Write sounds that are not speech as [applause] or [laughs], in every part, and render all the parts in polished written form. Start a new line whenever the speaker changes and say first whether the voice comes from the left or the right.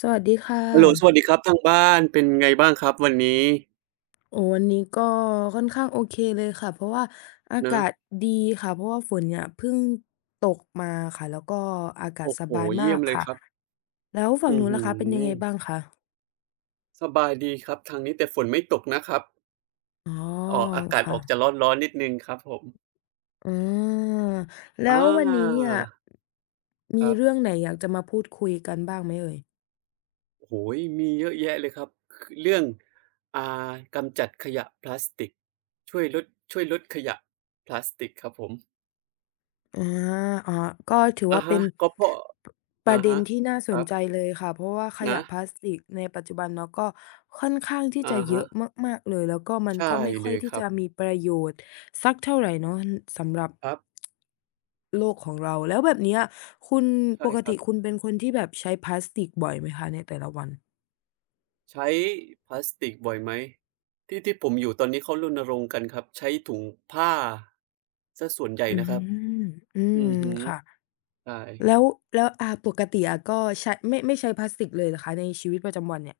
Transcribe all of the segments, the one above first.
left: สวัสดีค่ะ
right: ฮัลโหลสวัสดีครับทางบ้านเป็นไงบ้างครับวันนี้
left: โอ้วันนี้ก็ค่อนข้างโอเคเลยค่ะ เพราะว่าอา
right: นะ
left: กาศดีค่ะ เพราะว่าฝนเนี่ยเพิ่งตกมาค่ะแล้วก็อากาศ
right: โอ้
left: ส
right: โฮ
left: บายมา
right: เยี่ย
left: ก
right: มเลย
left: ค่ะ
right: ครับ
left: แล้วฝั่ง
right: อื้อ
left: นู้น
right: ฮื
left: ล่ะ
right: อ
left: คะเป็นยังไงบ้างคะ
right: สบายดีครับทางนี้แต่ฝนไม่ตกนะครับ
left: อ๋อ
right: ออกอากาศ
left: ค่ะ
right: ออกจะร้อนๆนิดหนึ่งครับผม
left: อา
right: อ
left: แล้ววันนี้
right: า
left: เนี่ย
right: ค
left: มี
right: รับ
left: เรื่องไหนอยากจะมาพูดคุยกันบ้างไหมเอ่ย
right: โอ้โฮมีเยอะแยะเลยครับคือเรื่องกำจัดขยะพลาสติกช่วยลดขยะพลาสติกครับผม
left: อาอ๋อก็ถือ
right: อะ
left: ว่าเป็
right: ฮะ
left: น
right: ก็เพราะ
left: ปป
right: อะ
left: ระเด็น
right: ฮะ
left: ที่น่าส
right: ค
left: น
right: รับ
left: ใจเลยค่ะ เพราะว่าข
right: นะ
left: ยะพลาสติกในปัจจุบันเนาะก็ค่อนข้างที่
right: อะ
left: จะเย
right: ฮะ
left: อะมากๆเลยแล้วก็มันก็
right: ใช่
left: ไม่ค่
right: เล
left: อย
right: ย
left: ที่
right: ครั
left: จะ
right: บ
left: มีประโยชน์สักเท่าไรเนาะอือสำหรับ
right: ครับ
left: โลกของเราแล้วแบบเนี้ยคุณป
right: ใช่
left: ก
right: ครั
left: ติ
right: บ
left: คุณเป็นคนที่แบบใช้พลาสติกบ่อยไหมคะในแต่ละวัน
right: ใช้พลาสติกบ่อยไหมที่ผมอยู่ตอนนี้เขารณรงค์กันครับใช้ถุงผ้าเสียส่วนใหญ่
left: อื
right: นะครับ
left: มอืม
right: อือฮึ
left: ค่ะ
right: ใช่
left: แล้วแล้วปกติอะก็ใช้ไม่ใช้พลาสติกเลยเหรอคะในชีวิตประจำวันเนี่ย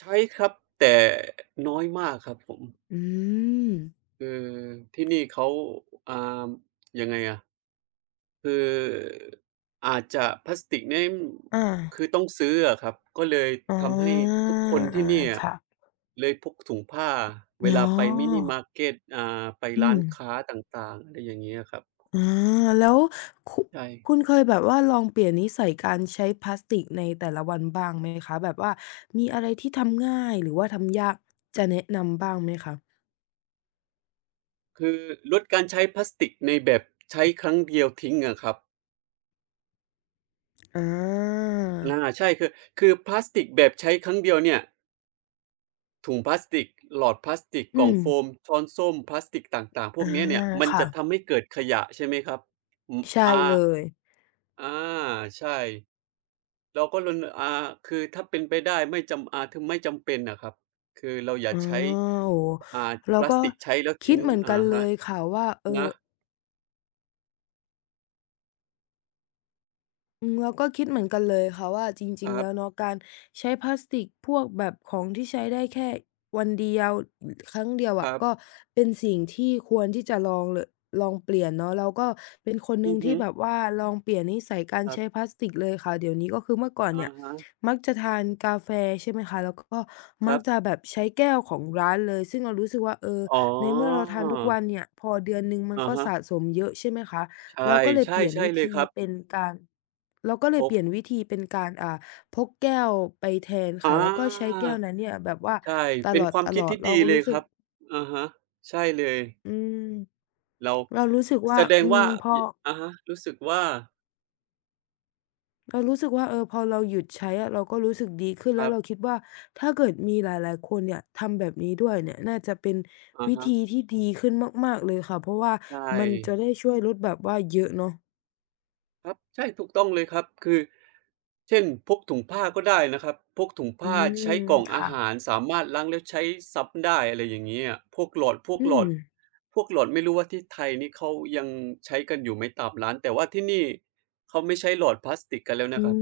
right: ใช้ครับแต่น้อยมากครับผม
left: อืม
right: คือที่นี่เขาอ่ายังไงอะคืออาจจะพลาสติกเนี่ย
left: อา
right: คือต้องซื้ออะครับก็เลย
left: อ
right: ทำให้
left: า
right: ทุกคน
left: อา
right: ที่เนี่ย
left: ค่ะ
right: เลยพกถุงผ้าเว
left: อ๋อ
right: ลาไปมินิมาร์เกตไป
left: อื
right: ร้า
left: ม
right: นค้าต่างๆอะไรอย่างเงี้ยครับ
left: อาแล้วคุ
right: ใช่
left: คุณเคยแบบว่าลองเปลี่ยนนิสัยการใช้พลาสติกในแต่ละวันบ้างไหมคะแบบว่ามีอะไรที่ทำง่ายหรือว่าทำยากจะแนะนำบ้างไหมคะ
right: คือลดการใช้พลาสติกในแบบใช้ครั้งเดียวทิ้งอะครับ
left: อา
right: อาใช่คือพลาสติกแบบใช้ครั้งเดียวเนี่ยถุงพลาสติกหลอดพลาสติกก
left: อื
right: ล่อง
left: ม
right: โฟมช้อนส้อมพลาสติกต่างๆพว
left: อา
right: กเนี้ยเนี่ยมันจะ
left: ค่ะ
right: ทำให้เกิดขยะใช่ไหมครับอืม
left: ใช่
right: อา
left: เลย
right: อาใช่เราก็รณคือถ้าเป็นไปได้ไม่จำถึงไม่จำเป็นน่ะครับคือเราอย่า
left: อ๋อ
right: ใช้
left: โอ้โฮ
right: อ่าพ
left: เรา
right: ลาส
left: ก็
right: ติกใช้แล้ว
left: คิด
right: ทิ้ง
left: เหมือน
right: อะ
left: กันเล
right: ฮะ
left: ยค่ะว่าเออ
right: นะ
left: อืมเราก็คิดเหมือนกันเลยค่ะว่าจ
right: ค
left: ริงๆ
right: รั
left: แล้ว
right: บ
left: เนาะการใช้พลาสติกพวกแบบของที่ใช้ได้แค่วันเดียวครั้งเดียว
right: ค
left: อะ
right: รับ
left: ก็เป็นสิ่งที่ควรที่จะลองเลยลองเปลี่ยนเนาะเราก็เป็นคนหนึ่
right: อื
left: ง
right: อ
left: ที่
right: ฮึ
left: แบบว่าลองเปลี่ยนนิสัยการ
right: ครับ
left: ใช้พลาสติกเลยค่ะเดี๋ยวนี้ก็คือเมื่อก่อน
right: อะ
left: เนี่ย
right: ฮะ
left: มักจะทานกาแฟใช่ไหมคะแล้วก็
right: ค
left: มั
right: รั
left: ก
right: บ
left: จะแบบใช้แก้วของร้านเลยซึ่งเรารู้สึกว่าเออ
right: อ๋
left: ในเมื่อเรา
right: อ
left: ทานทุกวันเนี่ยพอเดือนหนึ่งมัน
right: อะ
left: ก็
right: ฮะ
left: สะสมเยอะใช่ไหมคะ เรา
right: ใช่
left: ก็เลยเป
right: ใช่
left: ลี่ยน
right: ใช่
left: วิ
right: เลย
left: ธี
right: ครับ
left: เป็นการเราก็เล
right: พ
left: ยเป
right: ก
left: ลี่ยนวิธีเป็นการพกแก้วไปแทน
right: อ
left: ค่ะแล้วก็ใช้
right: า
left: แก้วนั้นเนี่ยแบบว่า
right: ใช่
left: ต
right: เป็
left: ล
right: นความคิด
left: อด
right: ที่
left: ๆเรา
right: ดี
left: ก็
right: เลย
left: รู้สึ
right: ค
left: ก
right: รับอะฮะใช่เลย
left: อืม
right: เรา
left: เรารู้สึก
right: แส
left: ว่า
right: ดง
left: อื
right: ว่า
left: มพอ
right: ยอะฮะรู้สึกว่า
left: เรารู้สึกว่าเออพอเราหยุดใช้อะเราก็รู้สึกดีขึ้น
right: ค
left: แล้ว
right: รับ
left: เราคิดว่าถ้าเกิดมีหลายๆคนเนี่ยทำแบบนี้ด้วยเนี่ยน่าจะเป็น
right: อะ
left: วิ
right: ฮะ
left: ธีที่ดีขึ้นมากๆเลยค่ะเพราะว่า
right: ใช่
left: มันจะได้ช่วยลดแบบว่าเยอะเนาะ
right: ครับใช่ถูกต้องเลยครับคือเช่นพกถุงผ้าก็ได้นะครับพกถุง
left: อื
right: ผ้า
left: ม
right: ใช้กล่องอา
left: ค่ะ
right: หารสามารถล้างแล้วใช้ซ้ำได้อะไรอย่างงี้อะพวกหลอดพวก
left: อื
right: หล
left: ม
right: อดไม่รู้ว่าที่ไทยนี่เขายังใช้กันอยู่ไหมตามร้านแต่ว่าที่นี่เขาไม่ใช้หลอดพลาสติกกันแล้ว
left: อื
right: นะครับ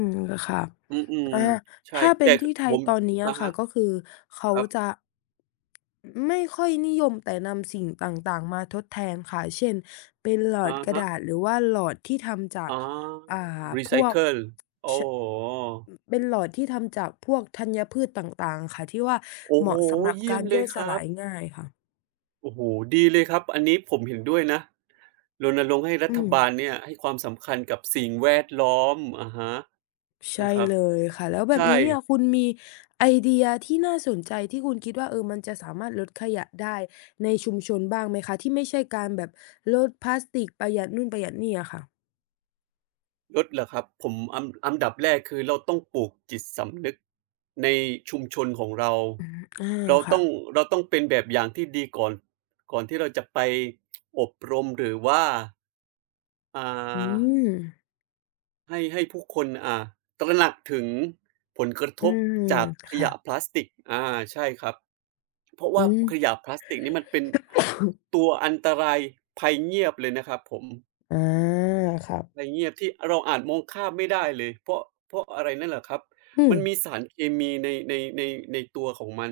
left: มค่ะ
right: อืม
left: อา
right: ๆใช่
left: ถ้าเป็
right: แต่
left: น
right: ก
left: ที่
right: ผ
left: ไทย
right: ม
left: ตอนนี้
right: อะ
left: อะค่ะ
right: ฮะ
left: ก็คือเขา
right: ครับ
left: จะไม่ค่อยนิยมแต่นำสิ่งต่างๆมาทดแทนค่ะเช่นเป็นหลอด
right: อะ
left: กระ
right: ฮะ
left: ดาษหรือว่าหลอดที่ทำจาก
right: อ๋อ
left: อ่
right: รี
left: พ
right: ไซ
left: วก
right: เคิล
left: ช
right: โอ้โฮ
left: เป็นหลอดที่ทำจากพวกธัญพืชต่างๆค่ะที่ว่า
right: โอ้
left: เห
right: โฮ
left: มาะสำหรับ
right: เยี่ย
left: การ
right: มเล
left: ย่อ
right: ย
left: ยส
right: ครั
left: ลา
right: บ
left: ยง่ายค่ะ
right: โอ้โฮดีเลยครับอันนี้ผมเห็นด้วยนะรณรงค์ให้รั
left: อื
right: ฐ
left: ม
right: บาลเนี่ยให้ความสำคัญกับสิ่งแวดล้อมอะฮะ
left: ใช่
right: นะครับ
left: เลยค่ะแล้วแบบ
right: ใช่
left: นี้เนี่ยคุณมีไอเดียที่น่าสนใจที่คุณคิดว่าเออมันจะสามารถลดขยะได้ในชุมชนบ้างไหมคะที่ไม่ใช่การแบบลดพลาสติกประหยัดนู่นประหยัดนี่อะค่ะ
right: ลดเหรอครับผมอันดับแรกคือเราต้องปลูกจิตสำนึกในชุมชนของเรา
left: อืม
right: เรา
left: ค่ะ
right: ต้องเป็นแบบอย่างที่ดีก่อนที่เราจะไปอบรมหรือว่าอ่า
left: อืม
right: ให้ผู้คนตระหนักถึงผลกระ
left: อื
right: ทบ
left: ม
right: จากข
left: ค่ะ
right: ยะพลาสติกอาใช่ครับเพราะ
left: อื
right: ว่า
left: ม
right: ขยะพลาสติกนี่มันเป็น
left: [laughs]
right: ตัวอันตรายภัยเงียบเลยนะครับผม
left: อาครับ
right: ภัยเงียบที่เราอาจมองข้ามไม่ได้เลยเพราะอะไรนั่นแหละครับ
left: อืม
right: มันมีสารเคมีในในตัวของมัน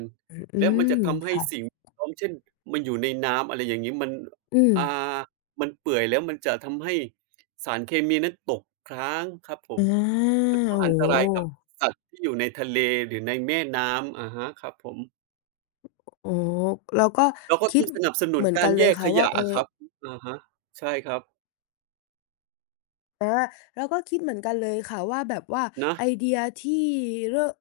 left: อื
right: และมัน
left: ม
right: จะทำให้
left: ค่ะ
right: สิ่งพร้อมเช่นมันอยู่ในน้ำอะไรอย่างงี้มัน
left: อืม
right: อ่ามันเปื่อยแล้วมันจะทำให้สารเคมีนั้นตกค้างครับผ
left: อา
right: ม แล้วก็อัน
left: โอ้
right: ต
left: โ
right: รายกับ
left: ฮ
right: สัตว์ที่อยู่ในทะเลหรือในแม่น้ำอะฮะครับผม
left: อ๋อเราก็
right: เราก็
left: คิ
right: ต้
left: ด
right: องสนับสนุ
left: เห
right: น
left: มือน
right: กา
left: กั
right: ร
left: นเล
right: แย
left: ย
right: ก
left: ค่ะ
right: ข
left: ว่า
right: ยะ
left: เอ
right: อะ
left: อ
right: ครับอะฮะใช่ครับ
left: อาเราก็คิดเหมือนกันเลยค่ะว่าแบบว่า
right: นะ
left: ไอเดียที่เริ่มะ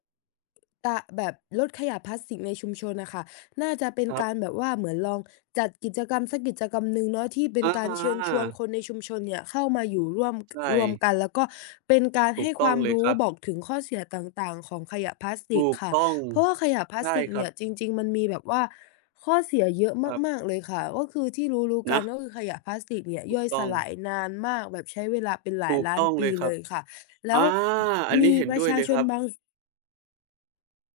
left: ตะแบบลดขยะพลาสติกในชุมชนน่ะค่ะน่าจะเป็น
right: ครับ
left: การแบบว่าเหมือนลองจัดกิจกรรมสักกิจกรรมหนึ่งเนาะที่เป็น
right: อะ
left: กา
right: ฮ
left: รเชิญชวนค
right: ะ
left: นในชุมชนเนี่ยเข้ามาอยู่ร่วม
right: ใช่
left: รวมกันแล้วก็เป็นการ
right: ถู
left: ให้
right: ก
left: ค
right: ต้อ
left: วา
right: ง
left: ม
right: เลย
left: รู้
right: ครับ
left: บอกถึงข้อเสียต่างๆของขยะพลาสติก
right: ถูก
left: ค่ะ
right: ต้อง
left: เพราะว่าขยะพลาส
right: ใช่
left: ติก
right: ครั
left: เนี่
right: บ
left: ยจริงๆมันมีแบบว่า ข้อเสียเยอะ
right: ครับ
left: มากๆเลยค่ะก็คือที่รู้ๆกัน
right: นะ
left: ก็คือขยะพลาสติกเนี่ย
right: ถู
left: ย่
right: ก
left: อยส
right: ต้อง
left: ลายนานมากแบบใช้เวลาเป็นหลาย
right: ถูก
left: ล้าน
right: ต้องเล
left: ปี
right: ยค
left: เล
right: รับ
left: ยค่ะแล้ว
right: อาอัน
left: มี
right: นี้เห็น
left: ประ
right: ด้วย
left: ชา
right: เลย
left: ช
right: ค
left: น
right: รับ
left: บาง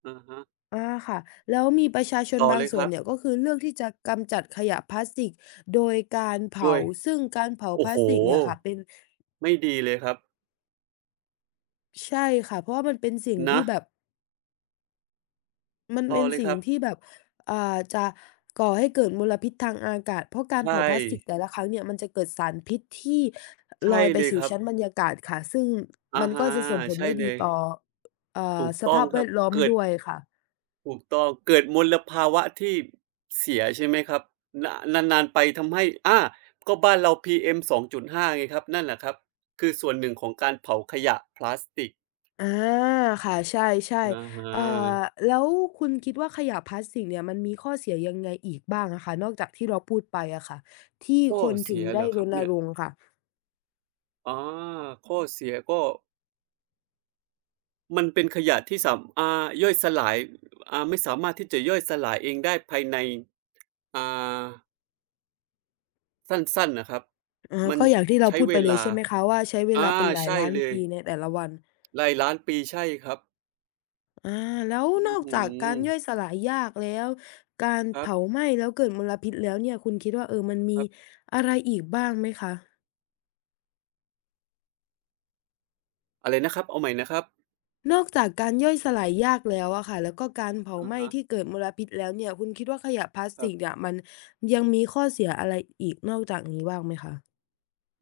right: อะฮะ
left: ค่ะแล้วมีประชาชน
right: ต่อ
left: บาง
right: เลยค
left: ส่วน
right: รับ
left: เนี่ยก็คือเลือกที่จะกำจัดขยะพลาสติกโดยการ
right: ด้
left: เผา
right: วย
left: ซึ่งการเผาพ
right: โอ้
left: ลา
right: โฮ
left: สติกเนี่ยค่ะเป็น
right: ไม่ดีเลยครับ
left: ใช่ค่ะเพราะว่ามันเป็นสิ่ง
right: นะ
left: ที่แบบ มัน
right: ต่อ
left: เป็น
right: เลยค
left: สิ่ง
right: รับ
left: ที่แบบอ่าจะก่อให้เกิดมลพิษทางอากาศ เพราะกา
right: ใช
left: รเผา
right: ่
left: พลาสติกแต่ละครั้งเนี่ยมันจะเกิดสารพิษที่ล
right: ใช่
left: อยไป
right: เลยค
left: สู่
right: รับ
left: ชั้นบรรยากาศค่ะ ซึ่ง
right: อะ
left: มันก็
right: ฮะ
left: จะส่งผล
right: ใช่
left: ไม่
right: เล
left: ดี
right: ย
left: ต่อ
right: ถูก
left: ส
right: ต้อ
left: ภา
right: ง
left: พ
right: ค
left: แว
right: รับ
left: ดล้อม
right: เกิด
left: ด้วยค่ะ
right: ถูกต้องเกิดมลภาวะที่เสียใช่ไหมครับนนานๆไปทำให้อาก็บ้านเรา PM 2.5ไงครับนั่นแหละครับคือส่วนหนึ่งของการเผาขยะพลาสติก
left: อาค่ะใช่
right: อะฮ
left: ๆเอ่อ
right: ะ
left: แล้วคุณคิดว่าขยะพลาสติกเนี่ยมันมีข้อเสียยังไงอีกบ้างอะคะนอกจากที่เราพูดไปอะค่ะที่
right: ข้อ
left: คนถึ
right: เสี
left: ง
right: ยเหร
left: ได้
right: อค
left: ร
right: รับ
left: ณ
right: เนี่ย
left: รงค์ค่ะ
right: อาข้อเสียก็มันเป็นขยะที่สามย่อยสลายไม่สามารถที่จะย่อยสลายเองได้ภายในอ่าสั้นๆน่ะครับ
left: อ๋อ
right: มัน
left: ก็อย่างที่เรา
right: ใช้
left: พูด
right: เว
left: ไปเลย
right: ลา
left: ใช่ไหมคะว่าใช้เวลา
right: อา
left: เป็นหลาย
right: ใช่
left: ล้าน
right: เลย
left: ปีในแต่ละวัน
right: หลายล้านปีใช่ครับ
left: อาแล้วน
right: อื้
left: อ
right: อ
left: ก
right: ฮื
left: จาก
right: อ
left: การย่อยสลายยากแล้วการ
right: ครับ
left: เผาไหม้แล้วเกิดมลพิษแล้วเนี่ยคุณคิดว่ามัน
right: ค
left: มี
right: รับ
left: อะไรอีกบ้างไหมคะ
right: อะไรนะครับเอาใหม่นะครับ
left: นอกจากการย่อยสลายยากแล้วอะค่ะแล้วก็การเผา
right: อะ
left: ไหม้
right: ฮะ
left: ที่เกิดมลพิษแล้วเนี่ยคุณคิดว่าขยะพลาส
right: ครั
left: ติ
right: บ
left: กเนี่ยมันยังมีข้อเสียอะไรอีกนอกจากนี้บ้างไหมคะ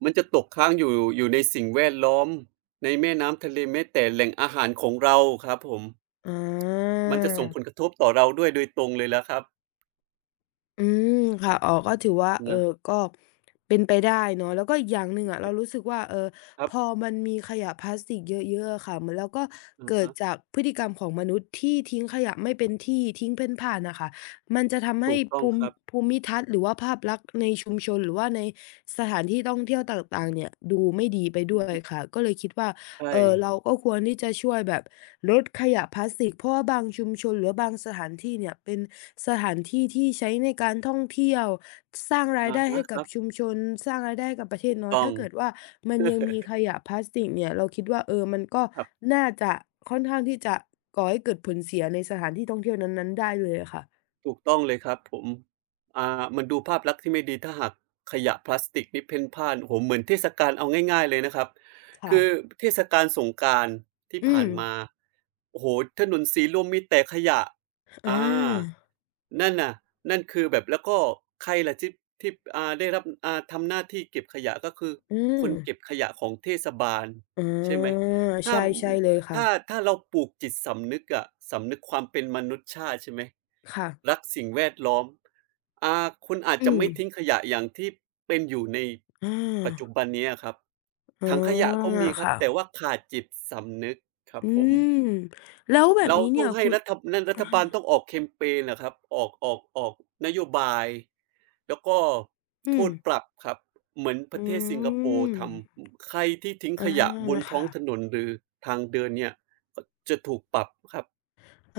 right: มันจะตกค้างอยู่ในสิ่งแวดล้อมในแม่น้ำทะเลแม้แต่แหล่งอาหารของเราครับผม
left: อา
right: มันจะส่งผลกระทบต่อเราด้วยโดยตรงเลยล่ะครับ
left: อืมค่ะอ๋อก็ถือว่า
right: นะ
left: ก็เป็นไปได้เนาะแล้วก็อีกอย่างหนึ่งอะเรารู้สึกว่า
right: ครั
left: พ
right: บ
left: อมันมีขยะพลาสติกเยอะๆอะค่ะเหมือนแล้วก็
right: อะ
left: เกิด
right: ฮะ
left: จากพฤติกรรมของมนุษย์ที่ทิ้งขยะไม่เป็นที่ทิ้งเพ่นพ่านน่ะค่ะมันจะทำให้
right: ถูกต้อง
left: ภู
right: ค
left: มิ
right: รับ
left: ภูมิทัศน์หรือว่าภาพลักษณ์ในชุมชนหรือว่าในสถานที่ท่องเที่ยวต่างๆเนี่ยดูไม่ดีไปด้
right: อื
left: ว
right: อ
left: ย
right: ฮึ
left: ค่ะก็เลยคิดว่า
right: ใช่
left: เราก็ควรที่จะช่วยแบบลดขยะพลาสติกเพราะว่าบางชุมชนหรือ่บางสถานที่เนี่ยเป็นสถานที่ที่ใช้ในการท่องเที่ยวสร้างราย
right: อะ
left: ได้
right: ฮะ
left: ให้
right: ค
left: กับ
right: รับ
left: ชุมชนสร้างรายได้ให้กับประเทศเนาะ
right: ต้อ
left: ถ้า
right: ง
left: เกิดว่ามันยัง
right: [laughs]
left: มีขยะพลาสติกเนี่ยเราคิดว่ามันก็
right: ครับ
left: น่าจะค่อนข้างที่จะก่อให้เกิดผลเสียในสถานที่ท่องเที่ยวนั้นๆได้เลยอะค่ะ
right: ถูกต้องเลยครับผมอ่ามันดูภาพลักษณ์ที่ไม่ดีถ้าหากขยะพลาสติกนี่เพ่นพ่านโอ้โฮเหมือนเทศกาลเอาง่ายๆเลยนะครับ
left: ค่ะ
right: คือเทศกาลสงกรานต์ที่
left: อื
right: ผ่า
left: ม
right: นมาโอ้โฮถนนสีลมมีแต่ขยะ
left: อ
right: อา
left: า
right: นั่นน่ะนั่นคือแบบแล้วก็ใครล่ะที่ที่ได้รับทำหน้าที่เก็บขยะก็คือ
left: อื
right: ค
left: ม
right: นเก็บขยะของเทศบาล
left: อ
right: ใช่ไหม
left: า
right: ถ้า
left: ใช่ใช่เลยค่ะ
right: ถ้าเราปลูกจิตสำนึกอะสำนึกความเป็นมนุษยชาติใช่ไหม
left: ค่ะ
right: รักสิ่งแวดล้อมอ่าคุณอาจ
left: อื
right: จะ
left: ม
right: ไม่ทิ้งขยะอย่างที่เป็นอยู่ใน
left: อ
right: ปัจจุ
left: า
right: บันนี้อะครับ
left: อ๋อ
right: ถังขยะก็มีครับแต่
left: ค่ะ
right: ว่าขาดจิตสำนึกครับ
left: อื
right: ผม
left: มแล้วแบบ
right: เรา
left: นี้เนี่
right: ต้อ
left: ย
right: งให้
left: คุณ
right: รัฐบนั่นรั
left: อา
right: ฐบาลต้องออกแคมเพนนะครับออกนโยบายแล้วก็
left: อื
right: โท
left: ม
right: ษปรับครับเหมือนป
left: อื
right: ระเทศสิงคโปร์
left: ม
right: ทำใครที่ทิ้ง
left: อา
right: ขยะบนท้อ
left: ค่ะ
right: งถนนหรือทางเดินเนี่ยก็จะถูกปรับครับ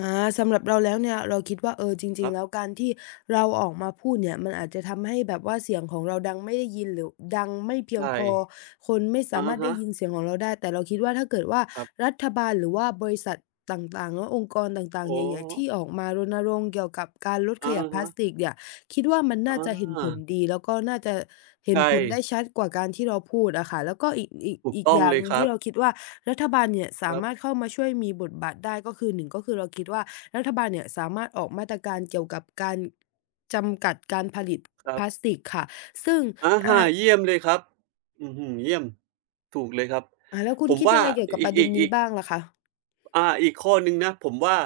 left: อาสำหรับเราแล้วเนี่ยเราคิดว่าจริ
right: ค
left: ง
right: รั
left: ๆแล้ว
right: บ
left: การที่เราออกมาพูดเนี่ยมันอาจจะทำให้แบบว่าเสียงของเราดังไม่ได้ยินหรือดังไม่เพียง
right: ใช่
left: พอคนไม่สา
right: อะ
left: มารถได้
right: ฮะ
left: ยินเสียงของเราได้แต่เราคิดว่าถ้าเกิดว่า
right: ครับ
left: รัฐบาลหรือว่าบริษัทต่างๆเนาะองค์กรต่างๆ
right: อ๋อ
left: ใหญ่ๆที่ออกมารณรงค์เกี่ยวกับการลดข
right: อะ
left: ยะพลา
right: ฮะ
left: สติกเนี่ย คิดว่ามัน
right: อ
left: น่าจะเห็นผล
right: า
left: ดีแล้วก็น่าจะเห็น
right: ใช่
left: ผลได้ชัดกว่าการที่เราพูดอะค่ะแล้วก็อีกอีก
right: ถูก
left: อีก
right: ต้อ
left: อ
right: ง
left: ย่าง
right: เล
left: ห
right: ย
left: นึ่
right: ค
left: ง
right: รั
left: ที่
right: บ
left: เราคิดว่ารัฐบาลเนี่ยสามารถ
right: ค
left: เข้ามาช่วยมีบทบาทได้ก็คือ1ก็คือเราคิดว่ารัฐบาลเนี่ยสามารถออกมาตรการเกี่ยวกับการจำกัดการผลิตพ
right: รับ
left: ลาสติกค่ะซึ่ง
right: ๆอา
left: อ่า
right: เยี่ยมเลยครับอื้อฮือเยี่ยมถูกเลยครับ
left: แล้วคุณ
right: ผม
left: คิดยั
right: ว่า
left: งไงเกี่ยวกับป
right: อีก
left: ระเด็
right: อี
left: น
right: ก
left: นี้
right: อีก
left: บ้างล่ะคะ
right: อีกข้อหนึ่งนะผมว่า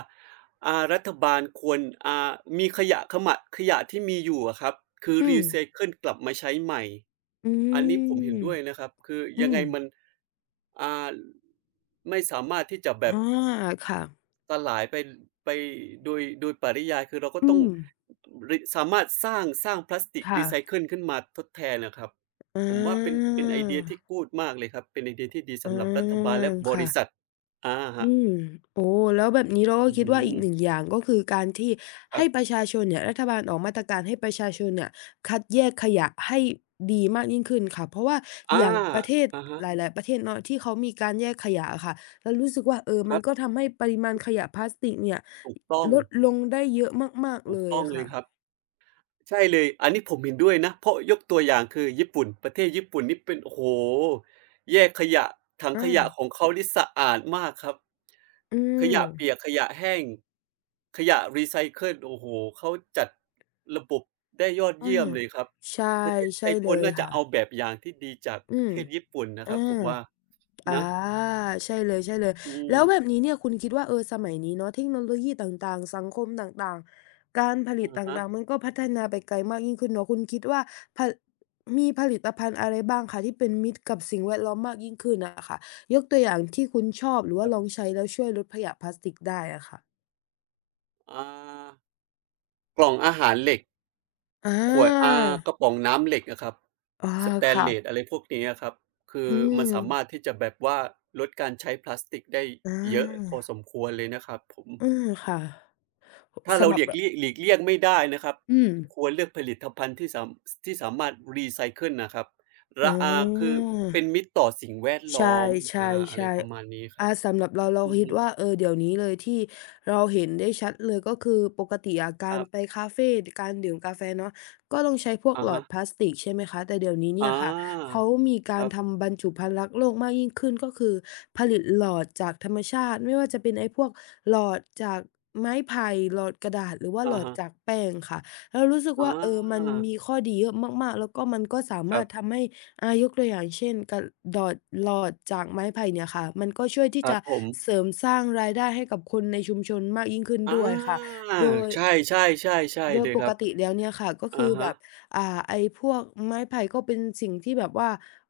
right: รัฐบาลควรอ่ามีขยะที่มีอยู่อะครับคือ
left: อืม
right: รีไซเคิลกลับมาใช้ใหม่
left: อื
right: อันนี้ผมเห็น
left: ม
right: ด้วยนะครับคือ
left: อื
right: ยังไง
left: ม
right: มันอ่าไม่สามารถที่จะแบ
left: อา
right: บ
left: ค่ะ
right: สลายไปโดยโดยปริยายคือเราก็
left: อื
right: ต้อง
left: ม
right: ริสามารถสร้างพลาสติก
left: ค่ะ
right: รีไซเคิลขึ้นมาทดแทนอะครับ
left: อ
right: ผมว่าเป็น
left: า
right: เป็นไอเดียที่กูดมากเลยครับเป็นไอเดียที่ดีสำหรับรัฐ
left: อา
right: บาลและบริษั
left: ค่ะ
right: ทอาครับ
left: อืมโอ้แล้วแบบนี้เราก็
right: อื้อ
left: คิด
right: ฮื
left: ว่าอีก
right: อ
left: หนึ่งอย่างก็คือการที่
right: ครั
left: ให้
right: บ
left: ประชาชนเนี่ยรัฐบาลออกมาตรการให้ประชาชนเนี่ยคัดแยกขยะให้ดีมากยิ่งขึ้นค่ะเพราะว่า
right: อา
left: อย่างประเทศ
right: อะฮะ
left: หลายๆประเทศเนาะที่เขามีการแยกขยะอะค่ะเรารู้สึกว่า
right: ค
left: มัน
right: รั
left: ก็
right: บ
left: ทำให้ปริมาณขยะพลาสติกเนี่ย
right: ถูกต้อง
left: ลดลงได้เยอะมากๆ
right: ถู
left: เล
right: ก
left: ย
right: ต้องเลย
left: ค่ะ
right: ครับใช่เลยอันนี้ผมเห็นด้วยนะ เพราะยกตัวอย่างคือญี่ปุ่นประเทศญี่ปุ่นนี่เป็นโอ้โฮแยกขยะถัง
left: อา
right: ขยะของเขานี่สะอาดมากครับ
left: อื
right: ข
left: ม
right: ยะเปียกขยะแห้งขยะรีไซเคิลโอ้โฮเขาจัดระบบได้ยอด
left: อา
right: เยี่ยมเลยครับ
left: ใช่
right: ประเทศไท
left: ใช่
right: ยค
left: เล
right: วร
left: ย
right: น่าจะ
left: ค่ะ
right: เอาแบบอย่างที่ดีจาก
left: อื
right: ประ
left: ม
right: เทศญี่ปุ่นนะค
left: อา
right: รับผมว่า
left: อา
right: นะ
left: ใช่เลยใช่เลย
right: อืม
left: แล้วแบบนี้เนี่ยคุณคิดว่าสมัยนี้เนาะเทคโนโลยีต่างๆสังคมต่างๆการผลิต
right: อะฮะ
left: ต่างๆมันก็พัฒนาไปไกลมากยิ่งขึ้นเนาะคุณคิดว่าผมีผลิตภัณฑ์อะไรบ้างคะที่เป็นมิตรกับสิ่งแวดล้อมมากยิ่งขึ้นอะค่ะยกตัวอย่างที่คุณชอบหรือ
right: ค
left: ว่า
right: รั
left: ลอง
right: บ
left: ใช้แล้วช่วยลดขยะพลาสติกได้อะค่ะ
right: อ่ากล่องอาหารเหล็ก
left: อ
right: ขวดอา
left: า
right: กระป๋องน้ำเหล็กอะครับ
left: อา
right: สเตน
left: ค่ะ
right: เลสอะไรพวกนี้อะครับคือ
left: อื
right: มั
left: ม
right: นสามารถที่จะแบบว่าลดการใช้พลาสติกได้
left: อา
right: เยอะพอสมควรเลยนะครับผม
left: อืมค่ะ
right: ถ้า
left: สำ
right: เรา
left: ห
right: ห
left: รับ
right: ลีก
left: ร
right: เลี่ยงหลีกเลี่ยงไม่ได้นะครับ
left: อืม
right: ควรเลือกผลิตภัณฑ์ที่สามารถรีไซเคิลนะครับ
left: อ๋อ
right: ระอาคือเป็นมิตรต่อสิ่งแวด
left: ใช
right: ล้อมอาอะไร
left: ่
right: ประมาณ
left: ๆ
right: นี้
left: ๆ
right: ครั
left: อา
right: บ
left: สำหรับเราเรา
right: อือ
left: คิด
right: ฮึ
left: ว่าเดี๋ยวนี้เลยที่เราเห็นได้ชัดเลยก็คือปกติอะ
right: ค
left: การ
right: รับ
left: ไปคาเฟการดื่มกาแฟเนาะก็ต้องใช้พวก
right: อะ
left: หลอ
right: ฮะ
left: ดพลาสติกใช่ไหมคะแต่เดี๋ยวนี้
right: อ
left: เนี่ยค่ะ
right: า
left: เขามีกา
right: ค
left: ร
right: รับ
left: ทำบรรจุภัณฑ์รักโลกมากยิ่งขึ้นก็คือผลิตหลอดจากธรรมชาติไม่ว่าจะเป็นไอ้พวกหลอดจากไม้ไผ่หลอดกระดาษหรือว่าหล
right: อะ
left: อด
right: ฮะ
left: จากแป้งค่ะเรารู้สึก
right: อ
left: ว่ามัน
right: า
left: มีข้อดีเยอะมากๆแล้วก็มันก็สา
right: ค
left: มา
right: รั
left: ร
right: บ
left: ถทำให้ อายกตัวอย่างเช่นกะดอดหลอดจากไม้ไผ่เนี่ยค่ะมันก็ช่วย
right: ค
left: ที่
right: รั
left: จะ
right: บผม
left: เสริมสร้างรายได้ให้กับคนในชุมชนมากยิ่งขึ้น
right: อา
left: ด้วยค่ะโดย
right: ใช่ๆๆใช่
left: โดย
right: เลย
left: ป
right: ค
left: ก
right: รับ
left: ติแล้วเนี่ยค่ะก็คื
right: อะ
left: อแบ
right: ฮะ
left: บอ่าไอ้พวกไม้ไผ่ก็เป็นสิ่งที่แบบว่า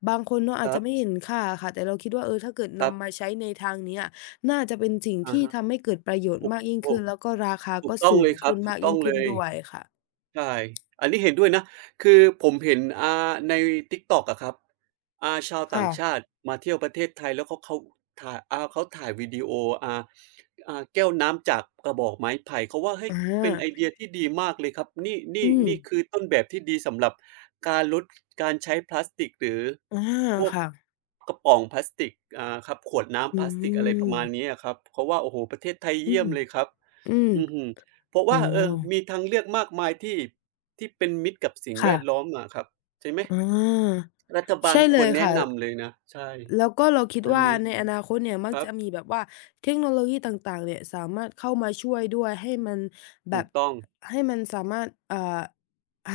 left: บางคนเนาะ
right: ค
left: อาจ
right: รั
left: จะ
right: บ
left: ไม่เห็นค่าอะค่ะแต่เราคิดว่าถ้าเกิด
right: ครับ
left: นำมาใช้ในทางเนี้ยน่าจะเป็นสิ่ง
right: อะ
left: ที่
right: ฮะ
left: ทำให้เกิดประโยชน์
right: โอ้
left: มากยิ่ง
right: โอ้
left: ขึ้นแล้วก็ราคา
right: ถูก
left: ก็
right: ต้อง
left: สู
right: เล
left: ง
right: ยครั
left: ขึ้
right: บ
left: น
right: ถู
left: มา
right: ก
left: ก
right: ต้
left: ยิ่
right: อง
left: ง
right: เล
left: ขึ้น
right: ย
left: ด้วยค่ะ
right: ใช่อันนี้เห็นด้วยนะคือผมเห็นใน TikTok อะครับชาวต่า
left: ค่ะ
right: งชาติมาเที่ยวประเทศไทยแล้วเขาถ่ายเขาถ่ายวิดีโออ่าแก้วน้ำจากกระบอกไม้ไผ่เขาว่าเฮ้
left: อ
right: ยเป็นไอ
left: า
right: เดียที่ดีมากเลยครับนี่
left: อื
right: นี่
left: ม
right: นี่คือต้นแบบที่ดีสำหรับการลดการใช้พลาสติกหรือ
left: อา
right: พวก
left: ค่ะ
right: กระป๋องพลาสติกครับขวดน้ำ
left: อื
right: พลาสติกอะไรประ
left: ม
right: มาณนี้อะครับเขาว่าโอ้โฮประเทศไทย
left: อื
right: เยี่ย
left: ม
right: มเลยครับ
left: อืม
right: อือฮึเพราะ
left: โอ้
right: ว่าเออมีทางเลือกมากมายที่เป็นมิตรกับสิ่งแวดล้อม
left: ค่ะ
right: อะครับใช่ไหม
left: อา
right: รัฐบาล
left: ใช่
right: ค
left: เล
right: วร
left: ย
right: แนะ
left: ค่ะ
right: นำเลยนะใช่
left: แล้วก็เราคิด
right: อัน
left: ว่า
right: นี้
left: ในอนาคตเนี่ยมัก
right: ครับ
left: จะมีแบบว่าเทคโนโลยีต่างๆเนี่ยสามารถเข้ามาช่วยด้วยให้มันแบ
right: ถู
left: บ
right: กต้อง
left: ให้มันสามารถ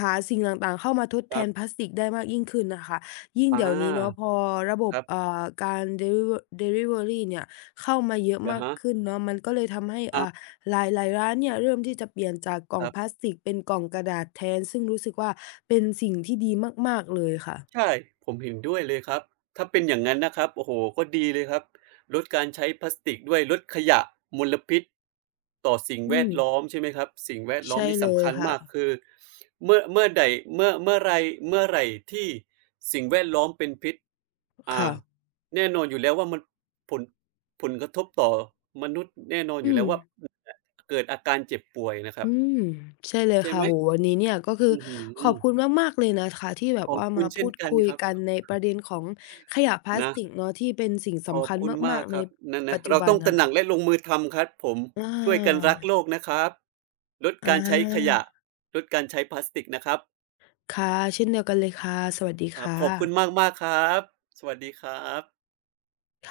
left: หาสิ่งต่างๆเข้ามาทด
right: ค
left: แท
right: รั
left: นพ
right: บ
left: ลาสติกได้มากยิ่งขึ้นน่ะค่ะยิ่ง
right: อ
left: เดี๋ยวนี้เนาะพ
right: า
left: อระบ
right: ค
left: บ
right: รับ
left: การดิลิเวอดิลิเวอรีเนี่ยเข้ามาเยอะ
right: อะ
left: มาก
right: ฮะ
left: ขึ้นเนาะมันก็เลยทำให้
right: อา
left: หลายๆร้านเนี่ยเริ่มที่จะเปลี่ยนจากกล่อ
right: ค
left: ง
right: รั
left: พลาส
right: บ
left: ติกเป็นกล่องกระดาษแทนซึ่งรู้สึกว่าเป็นสิ่งที่ดีมากๆเลยค่ะ
right: ใช่ผมเห็นด้วยเลยครับถ้าเป็นอย่างนั้นนะครับโอ้โฮก็ดีเลยครับลดการใช้พลาสติกด้วยลดขยะมลพิษต่อสิ่งแว
left: อืม
right: ดล้อมใช่ไหมครับสิ่งแวดล้อม
left: ใช่
right: นี่
left: เล
right: สำ
left: ย
right: คัญ
left: ค่ะ
right: มากคือเมื่อใดเมื่อไรเมื่อไหร่ที่สิ่งแวดล้อมเป็นพิษอ่า
left: ค่ะ
right: แน่นอนอยู่แล้วว่ามันผลผลกระทบต่อมนุษย์แน่นอนอ
left: อื
right: ยู่แล้
left: ม
right: วว่า [unintelligible] เกิดอาการเจ็บป่วยนะครั
left: อื
right: บ
left: มใช่เลย
right: ใช่
left: ค่ะ
right: ไหม
left: โอ้โฮวันนี้เนี่ยก็คือ
right: อื้อฮื
left: ขอบ
right: อ
left: คุณมากๆเลยนะคะที่แบ
right: ข
left: บ
right: อบ
left: ว่า
right: คุ
left: มา
right: ณเช่
left: พู
right: น
left: ด
right: กัน
left: คุย
right: ครับ
left: กันในประเด็นของขยะพลาส
right: นะ
left: ติกเนาะที่เป็นสิ่ง
right: ขอ
left: สำ
right: บ
left: คัญ
right: คุณมา
left: มาก
right: ก
left: ๆ
right: ค
left: ใน
right: รับนั่น
left: ปั
right: นะ
left: จจุ
right: เรา
left: บัน
right: ต้องต
left: น่ะ
right: ระหนักและ
left: ค่ะ
right: ลงมือทำครับผม
left: อ
right: ช่วยกัน
left: า
right: รักโลกนะครับลด
left: อ
right: การใช้ข
left: า
right: ยะลดการใช้พลาสติกนะครับ
left: ค่ะเช่นเดียวกันเลยค่ะ สวัสดี
right: ครับ
left: ค่ะ
right: ขอบคุณมากๆครับสวัสดีครับ